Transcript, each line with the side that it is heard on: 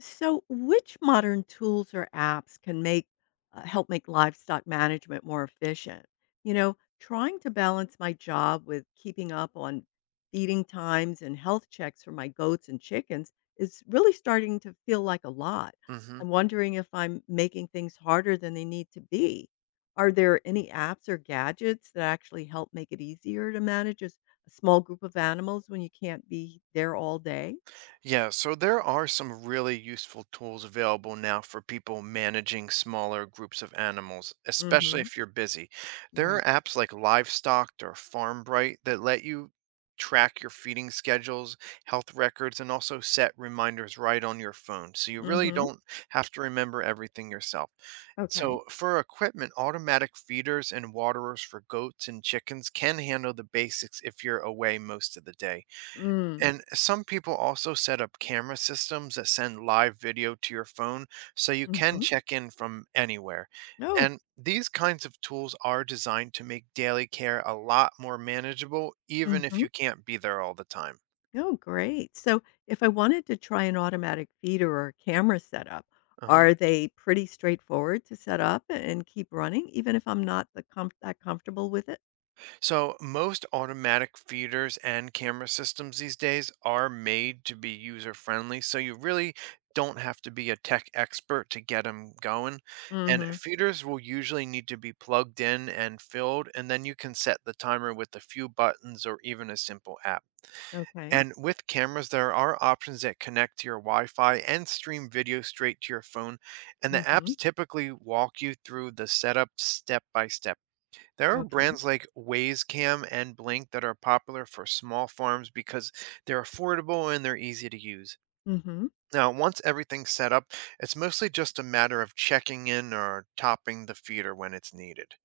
left: So, which modern tools or apps can make help make livestock management more efficient? You know, trying to balance my job with keeping up on feeding times and health checks for my goats and chickens is really starting to feel like a lot.
right: Hmm.
left: I'm wondering if I'm making things harder than they need to be. Are there any apps or gadgets that actually help make it easier to manage a small group of animals when you can't be there all day?
right: Yeah, so there are some really useful tools available now for people managing smaller groups of animals, especially
left: Mhm.
right: if you're busy. There are
left: Right.
right: apps like Livestock or FarmBright that let you track your feeding schedules, health records, and also set reminders right on your phone. So you really
left: Mm-hmm.
right: don't have to remember everything yourself.
left: Okay.
right: So, for equipment, automatic feeders and waterers for goats and chickens can handle the basics if you're away most of the day.
left: Mm.
right: And some people also set up camera systems that send live video to your phone so you can
left: Mhm.
right: check in from anywhere.
left: No.
right: And these kinds of tools are designed to make daily care a lot more manageable, even if
left: Mhm.
right: you can't be there all the time.
left: No, great. So, if I wanted to try an automatic feeder or camera setup,
right: Uh-huh.
left: are they pretty straightforward to set up and keep running even if I'm not the comfortable with it?
right: So, most automatic feeders and camera systems these days are made to be user friendly. So, you really don't have to be a tech expert to get them going. And
left: Mhm.
right: feeders will usually need to be plugged in and filled. And then you can set the timer with a few buttons or even a simple app.
left: Okay.
right: And with cameras, there are options that connect to your Wi Fi and stream video straight to your phone. And the
left: Mhm.
right: apps typically walk you through the setup step by step. There are
left: Okay.
right: brands like Wayscam and Blink that are popular for small farms because they're affordable and they're easy to use.
left: Mhm.
right: Now, once everything's set up, it's mostly just a matter of checking in or topping the feeder when it's needed.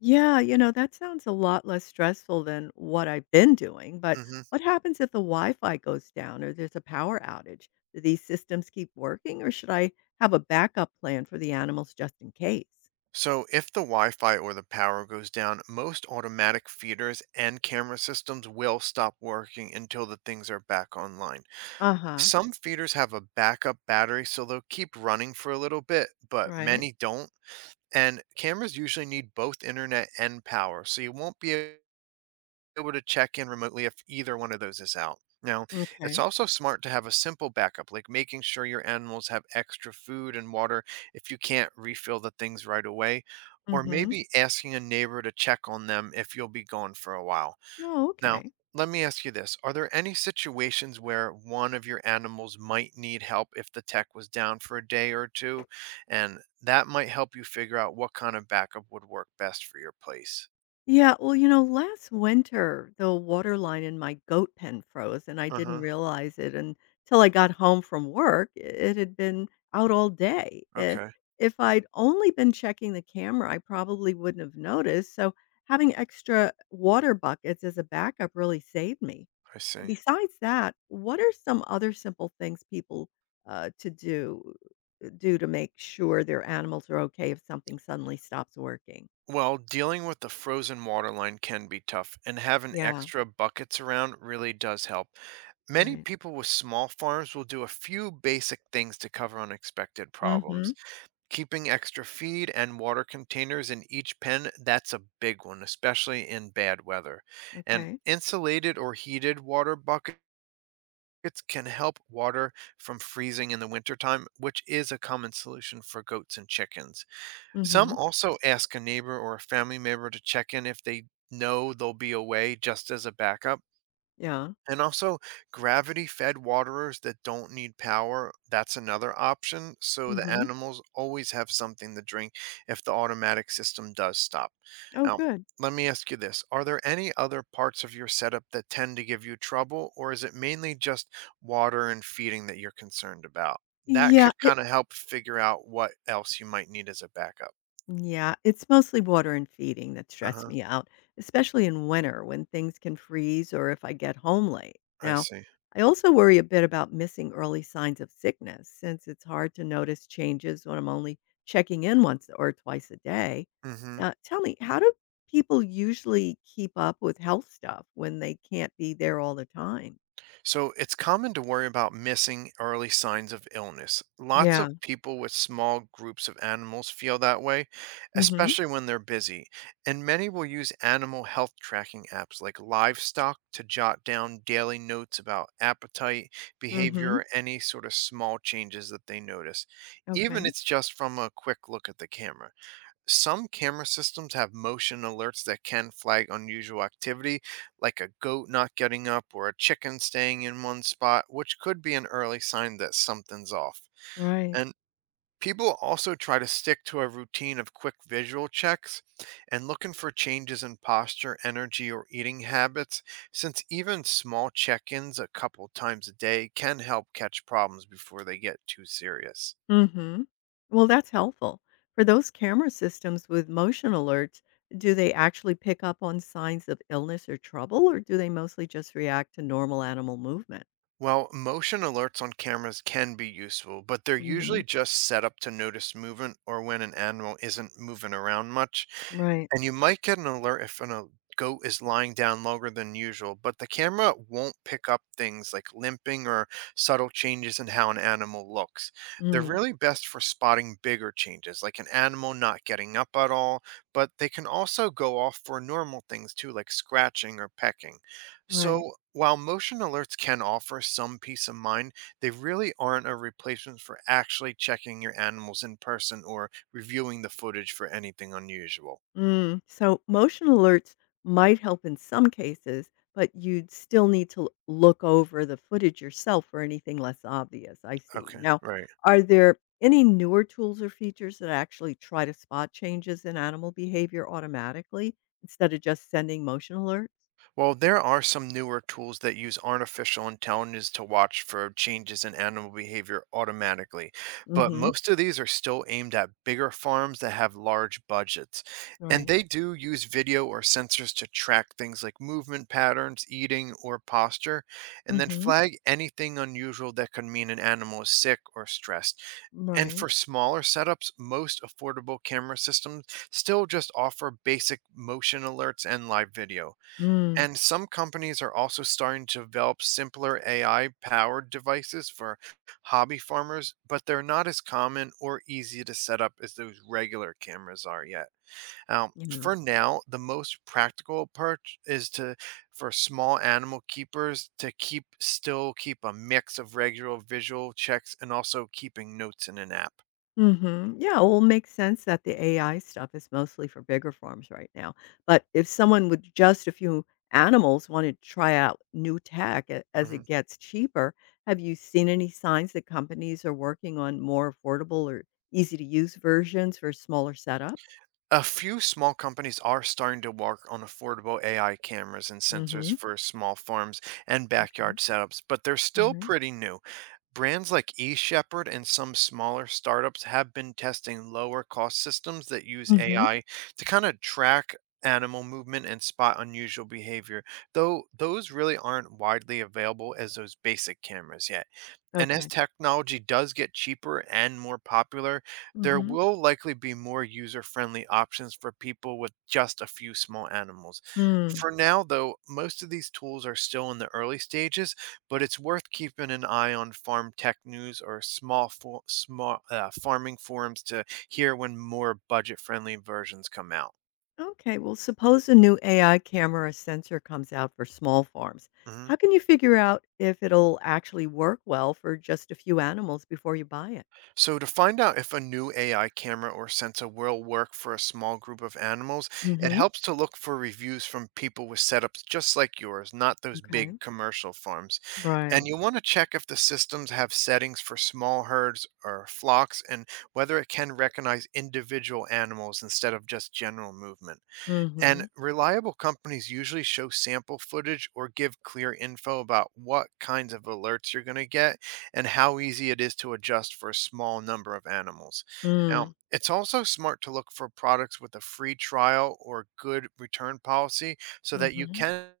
left: Yeah, you know, that sounds a lot less stressful than what I've been doing, but
right: Hmm.
left: what happens if the Wi-Fi goes down or there's a power outage? Do these systems keep working or should I have a backup plan for the animals just in case?
right: So, if the Wi Fi or the power goes down, most automatic feeders and camera systems will stop working until the things are back online.
left: Uh-huh.
right: Some feeders have a backup battery, so they'll keep running for a little bit, but
left: Right.
right: many don't. And cameras usually need both internet and power, so you won't be able to check in remotely if either one of those is out. Now,
left: Okay.
right: it's also smart to have a simple backup, like making sure your animals have extra food and water if you can't refill the things right away, or
left: Mhm.
right: maybe asking a neighbor to check on them if you'll be gone for a while.
left: Oh,
right: Now,
left: okay.
right: let me ask you this. Are there any situations where one of your animals might need help if the tech was down for a day or two? And that might help you figure out what kind of backup would work best for your place.
left: Yeah, well, you know, last winter, the water line in my goat pen froze, and I
right: Uh
left: didn't
right: huh.
left: realize it until I got home from work. It had been out all day.
right: Okay.
left: If I'd only been checking the camera, I probably wouldn't have noticed. So, having extra water buckets as a backup really saved me.
right: I see.
left: Besides that, what are some other simple things people to do do to make sure their animals are okay if something suddenly stops working?
right: Well, dealing with the frozen water line can be tough, and having
left: Yeah,
right: extra buckets around really does help. Many
left: right.
right: people with small farms will do a few basic things to cover unexpected
left: Hmm.
right: problems. Keeping extra feed and water containers in each pen, that's a big one, especially in bad weather. And
left: Okay.
right: insulated or heated water buckets can help water from freezing in the wintertime, which is a common solution for goats and chickens. Some
left: Mhm.
right: also ask a neighbor or a family member to check in if they know they'll be away, just as a backup.
left: Yeah.
right: And also, gravity fed waterers that don't need power, that's another option. So the
left: Mhm.
right: animals always have something to drink if the automatic system does stop.
left: Oh,
right: Now,
left: good.
right: let me ask you this. Are there any other parts of your setup that tend to give you trouble, or is it mainly just water and feeding that you're concerned about? That
left: Yeah,
right: could
left: it
right: kind of help figure out what else you might need as a backup.
left: yeah, it's mostly water and feeding that
right: Uh
left: stress
right: huh.
left: me out, especially in winter when things can freeze or if I get home late.
right: I
left: Now,
right: see.
left: I also worry a bit about missing early signs of sickness since it's hard to notice changes when I'm only checking in once or twice a day.
right: Mm hmm.
left: Tell me, how do people usually keep up with health stuff when they can't be there all the time?
right: So it's common to worry about missing early signs of illness. Lots of
left: Yeah.
right: people with small groups of animals feel that way,
left: Mhm.
right: especially when they're busy. And many will use animal health tracking apps like Livestock to jot down daily notes about appetite, behavior,
left: Mhm.
right: or any sort of small changes that they notice, even
left: Okay.
right: it's just from a quick look at the camera. Some camera systems have motion alerts that can flag unusual activity, like a goat not getting up or a chicken staying in one spot, which could be an early sign that something's off.
left: Right.
right: And people also try to stick to a routine of quick visual checks and looking for changes in posture, energy, or eating habits, since even small check ins a couple times a day can help catch problems before they get too serious.
left: Mhm. Well, that's helpful. For those camera systems with motion alerts, do they actually pick up on signs of illness or trouble, or do they mostly just react to normal animal movement?
right: Well, motion alerts on cameras can be useful, but they're
left: Hmm.
right: usually just set up to notice movement or when an animal isn't moving around much.
left: Right.
right: And you might get an alert if a goat is lying down longer than usual, but the camera won't pick up things like limping or subtle changes in how an animal looks. They're
left: Mm.
right: really best for spotting bigger changes, like an animal not getting up at all, but they can also go off for normal things too, like scratching or pecking.
left: Right.
right: So, while motion alerts can offer some peace of mind, they really aren't a replacement for actually checking your animals in person or reviewing the footage for anything unusual.
left: Mm, so motion alerts might help in some cases, but you'd still need to look over the footage yourself for anything less obvious. I see.
right: Okay,
left: Now,
right: right.
left: are there any newer tools or features that actually try to spot changes in animal behavior automatically instead of just sending motion alerts?
right: Well, there are some newer tools that use artificial intelligence to watch for changes in animal behavior automatically, but
left: Mm-hmm.
right: most of these are still aimed at bigger farms that have large budgets. And
left: Right.
right: they do use video or sensors to track things like movement patterns, eating, or posture, and then
left: Mm-hmm.
right: flag anything unusual that could mean an animal is sick or stressed. And
left: Right.
right: for smaller setups, most affordable camera systems still just offer basic motion alerts and live video.
left: Mm.
right: And some companies are also starting to develop simpler AI powered devices for hobby farmers, but they're not as common or easy to set up as those regular cameras are yet. Now,
left: Yeah.
right: for now, the most practical approach is to for small animal keepers to keep still keep a mix of regular visual checks and also keeping notes in an app.
left: Mhm. Yeah, well, it makes sense that the AI stuff is mostly for bigger farms right now. But if someone with just a few animals wanted to try out new tech as
right: Mhm.
left: it gets cheaper, have you seen any signs that companies are working on more affordable or easy to use versions for smaller setups?
right: A few small companies are starting to work on affordable AI cameras and sensors
left: Mhm.
right: for small farms and
left: Okay.
right: backyard setups, but they're still
left: Mhm.
right: pretty new. Brands like eShepherd and some smaller startups have been testing lower cost systems that use
left: Mhm.
right: AI to kind of track animal movement and spot unusual behavior, though those really aren't widely available as those basic cameras yet. And as
left: Okay.
right: technology does get cheaper and more popular, there
left: Mhm.
right: will likely be more user friendly options for people with just a few small animals.
left: Mm.
right: For now, though, most of these tools are still in the early stages, but it's worth keeping an eye on farm tech news or small farming forums to hear when more budget-friendly versions come out.
left: Okay, well, suppose a new AI camera or sensor comes out for small farms.
right: Mhm.
left: How can you figure out if it'll actually work well for just a few animals before you buy it?
right: So to find out if a new AI camera or sensor will work for a small group of animals, it
left: Mm-hmm.
right: helps to look for reviews from people with setups just like yours, not those
left: Okay.
right: big commercial farms. And
left: Right.
right: you want to check if the systems have settings for small herds or flocks and whether it can recognize individual animals instead of just general movement.
left: Mm-hmm.
right: And reliable companies usually show sample footage or give clear info about what kinds of alerts you're going to get and how easy it is to adjust for a small number of animals. Now, it's also smart to look for products with a free trial or good return policy so that you
left: Mm-hmm.
right: can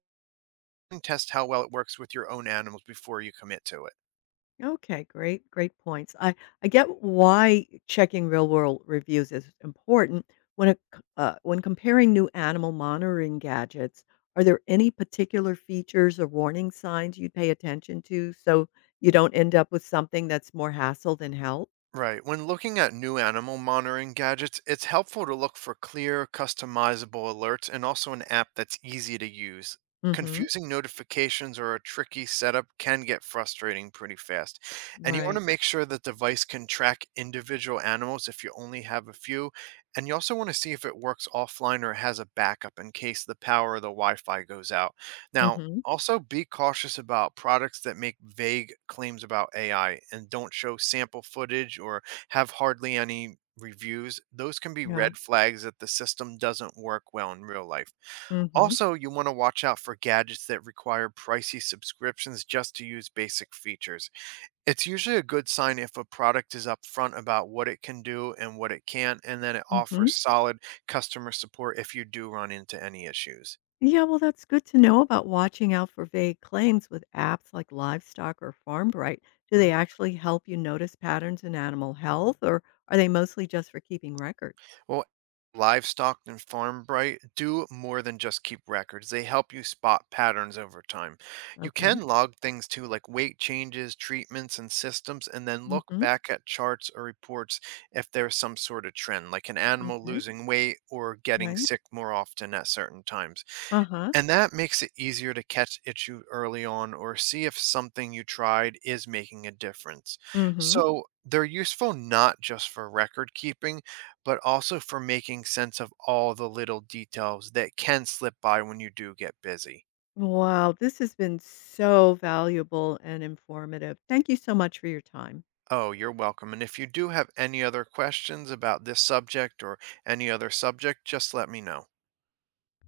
right: test how well it works with your own animals before you commit to it.
left: Okay, great, great points. I get why checking real world reviews is important when it, when comparing new animal monitoring gadgets. Are there any particular features or warning signs you'd pay attention to so you don't end up with something that's more hassle than help?
right: Right. When looking at new animal monitoring gadgets, it's helpful to look for clear, customizable alerts and also an app that's easy to use.
left: Mm-hmm.
right: Confusing notifications or a tricky setup can get frustrating pretty fast. And you want to
left: Right.
right: make sure the device can track individual animals if you only have a few. And you also want to see if it works offline or has a backup in case the power or the Wi Fi goes out. Now,
left: Mm-hmm.
right: also, be cautious about products that make vague claims about AI and don't show sample footage or have hardly any reviews. Those can be
left: Yeah.
right: red flags that the system doesn't work well in real life.
left: Mm-hmm.
right: Also, you want to watch out for gadgets that require pricey subscriptions just to use basic features. It's usually a good sign if a product is upfront about what it can do and what it can't, and then it
left: Mm-hmm.
right: offers solid customer support if you do run into any issues.
left: Yeah, well, that's good to know about watching out for vague claims with apps like Livestock or FarmBright. Do
right: Mhm.
left: they actually help you notice patterns in animal health, or are they mostly just for keeping records?
right: Well, Livestock and Farm Bright do more than just keep records. They help you spot patterns over time. You
left: Okay.
right: can log things too, like weight changes, treatments, and systems, and then look
left: Mm-hmm.
right: back at charts or reports if there's some sort of trend, like an animal
left: Okay.
right: losing weight or getting
left: Right.
right: sick more often at certain times.
left: Uh-huh.
right: And that makes it easier to catch issue early on or see if something you tried is making a difference.
left: Mm-hmm.
right: So they're useful not just for record keeping, but also for making sense of all the little details that can slip by when you do get busy.
left: Wow, this has been so valuable and informative. Thank you so much for your time.
right: Oh, you're welcome. And if you do have any other questions about this subject or any other subject, just let me know.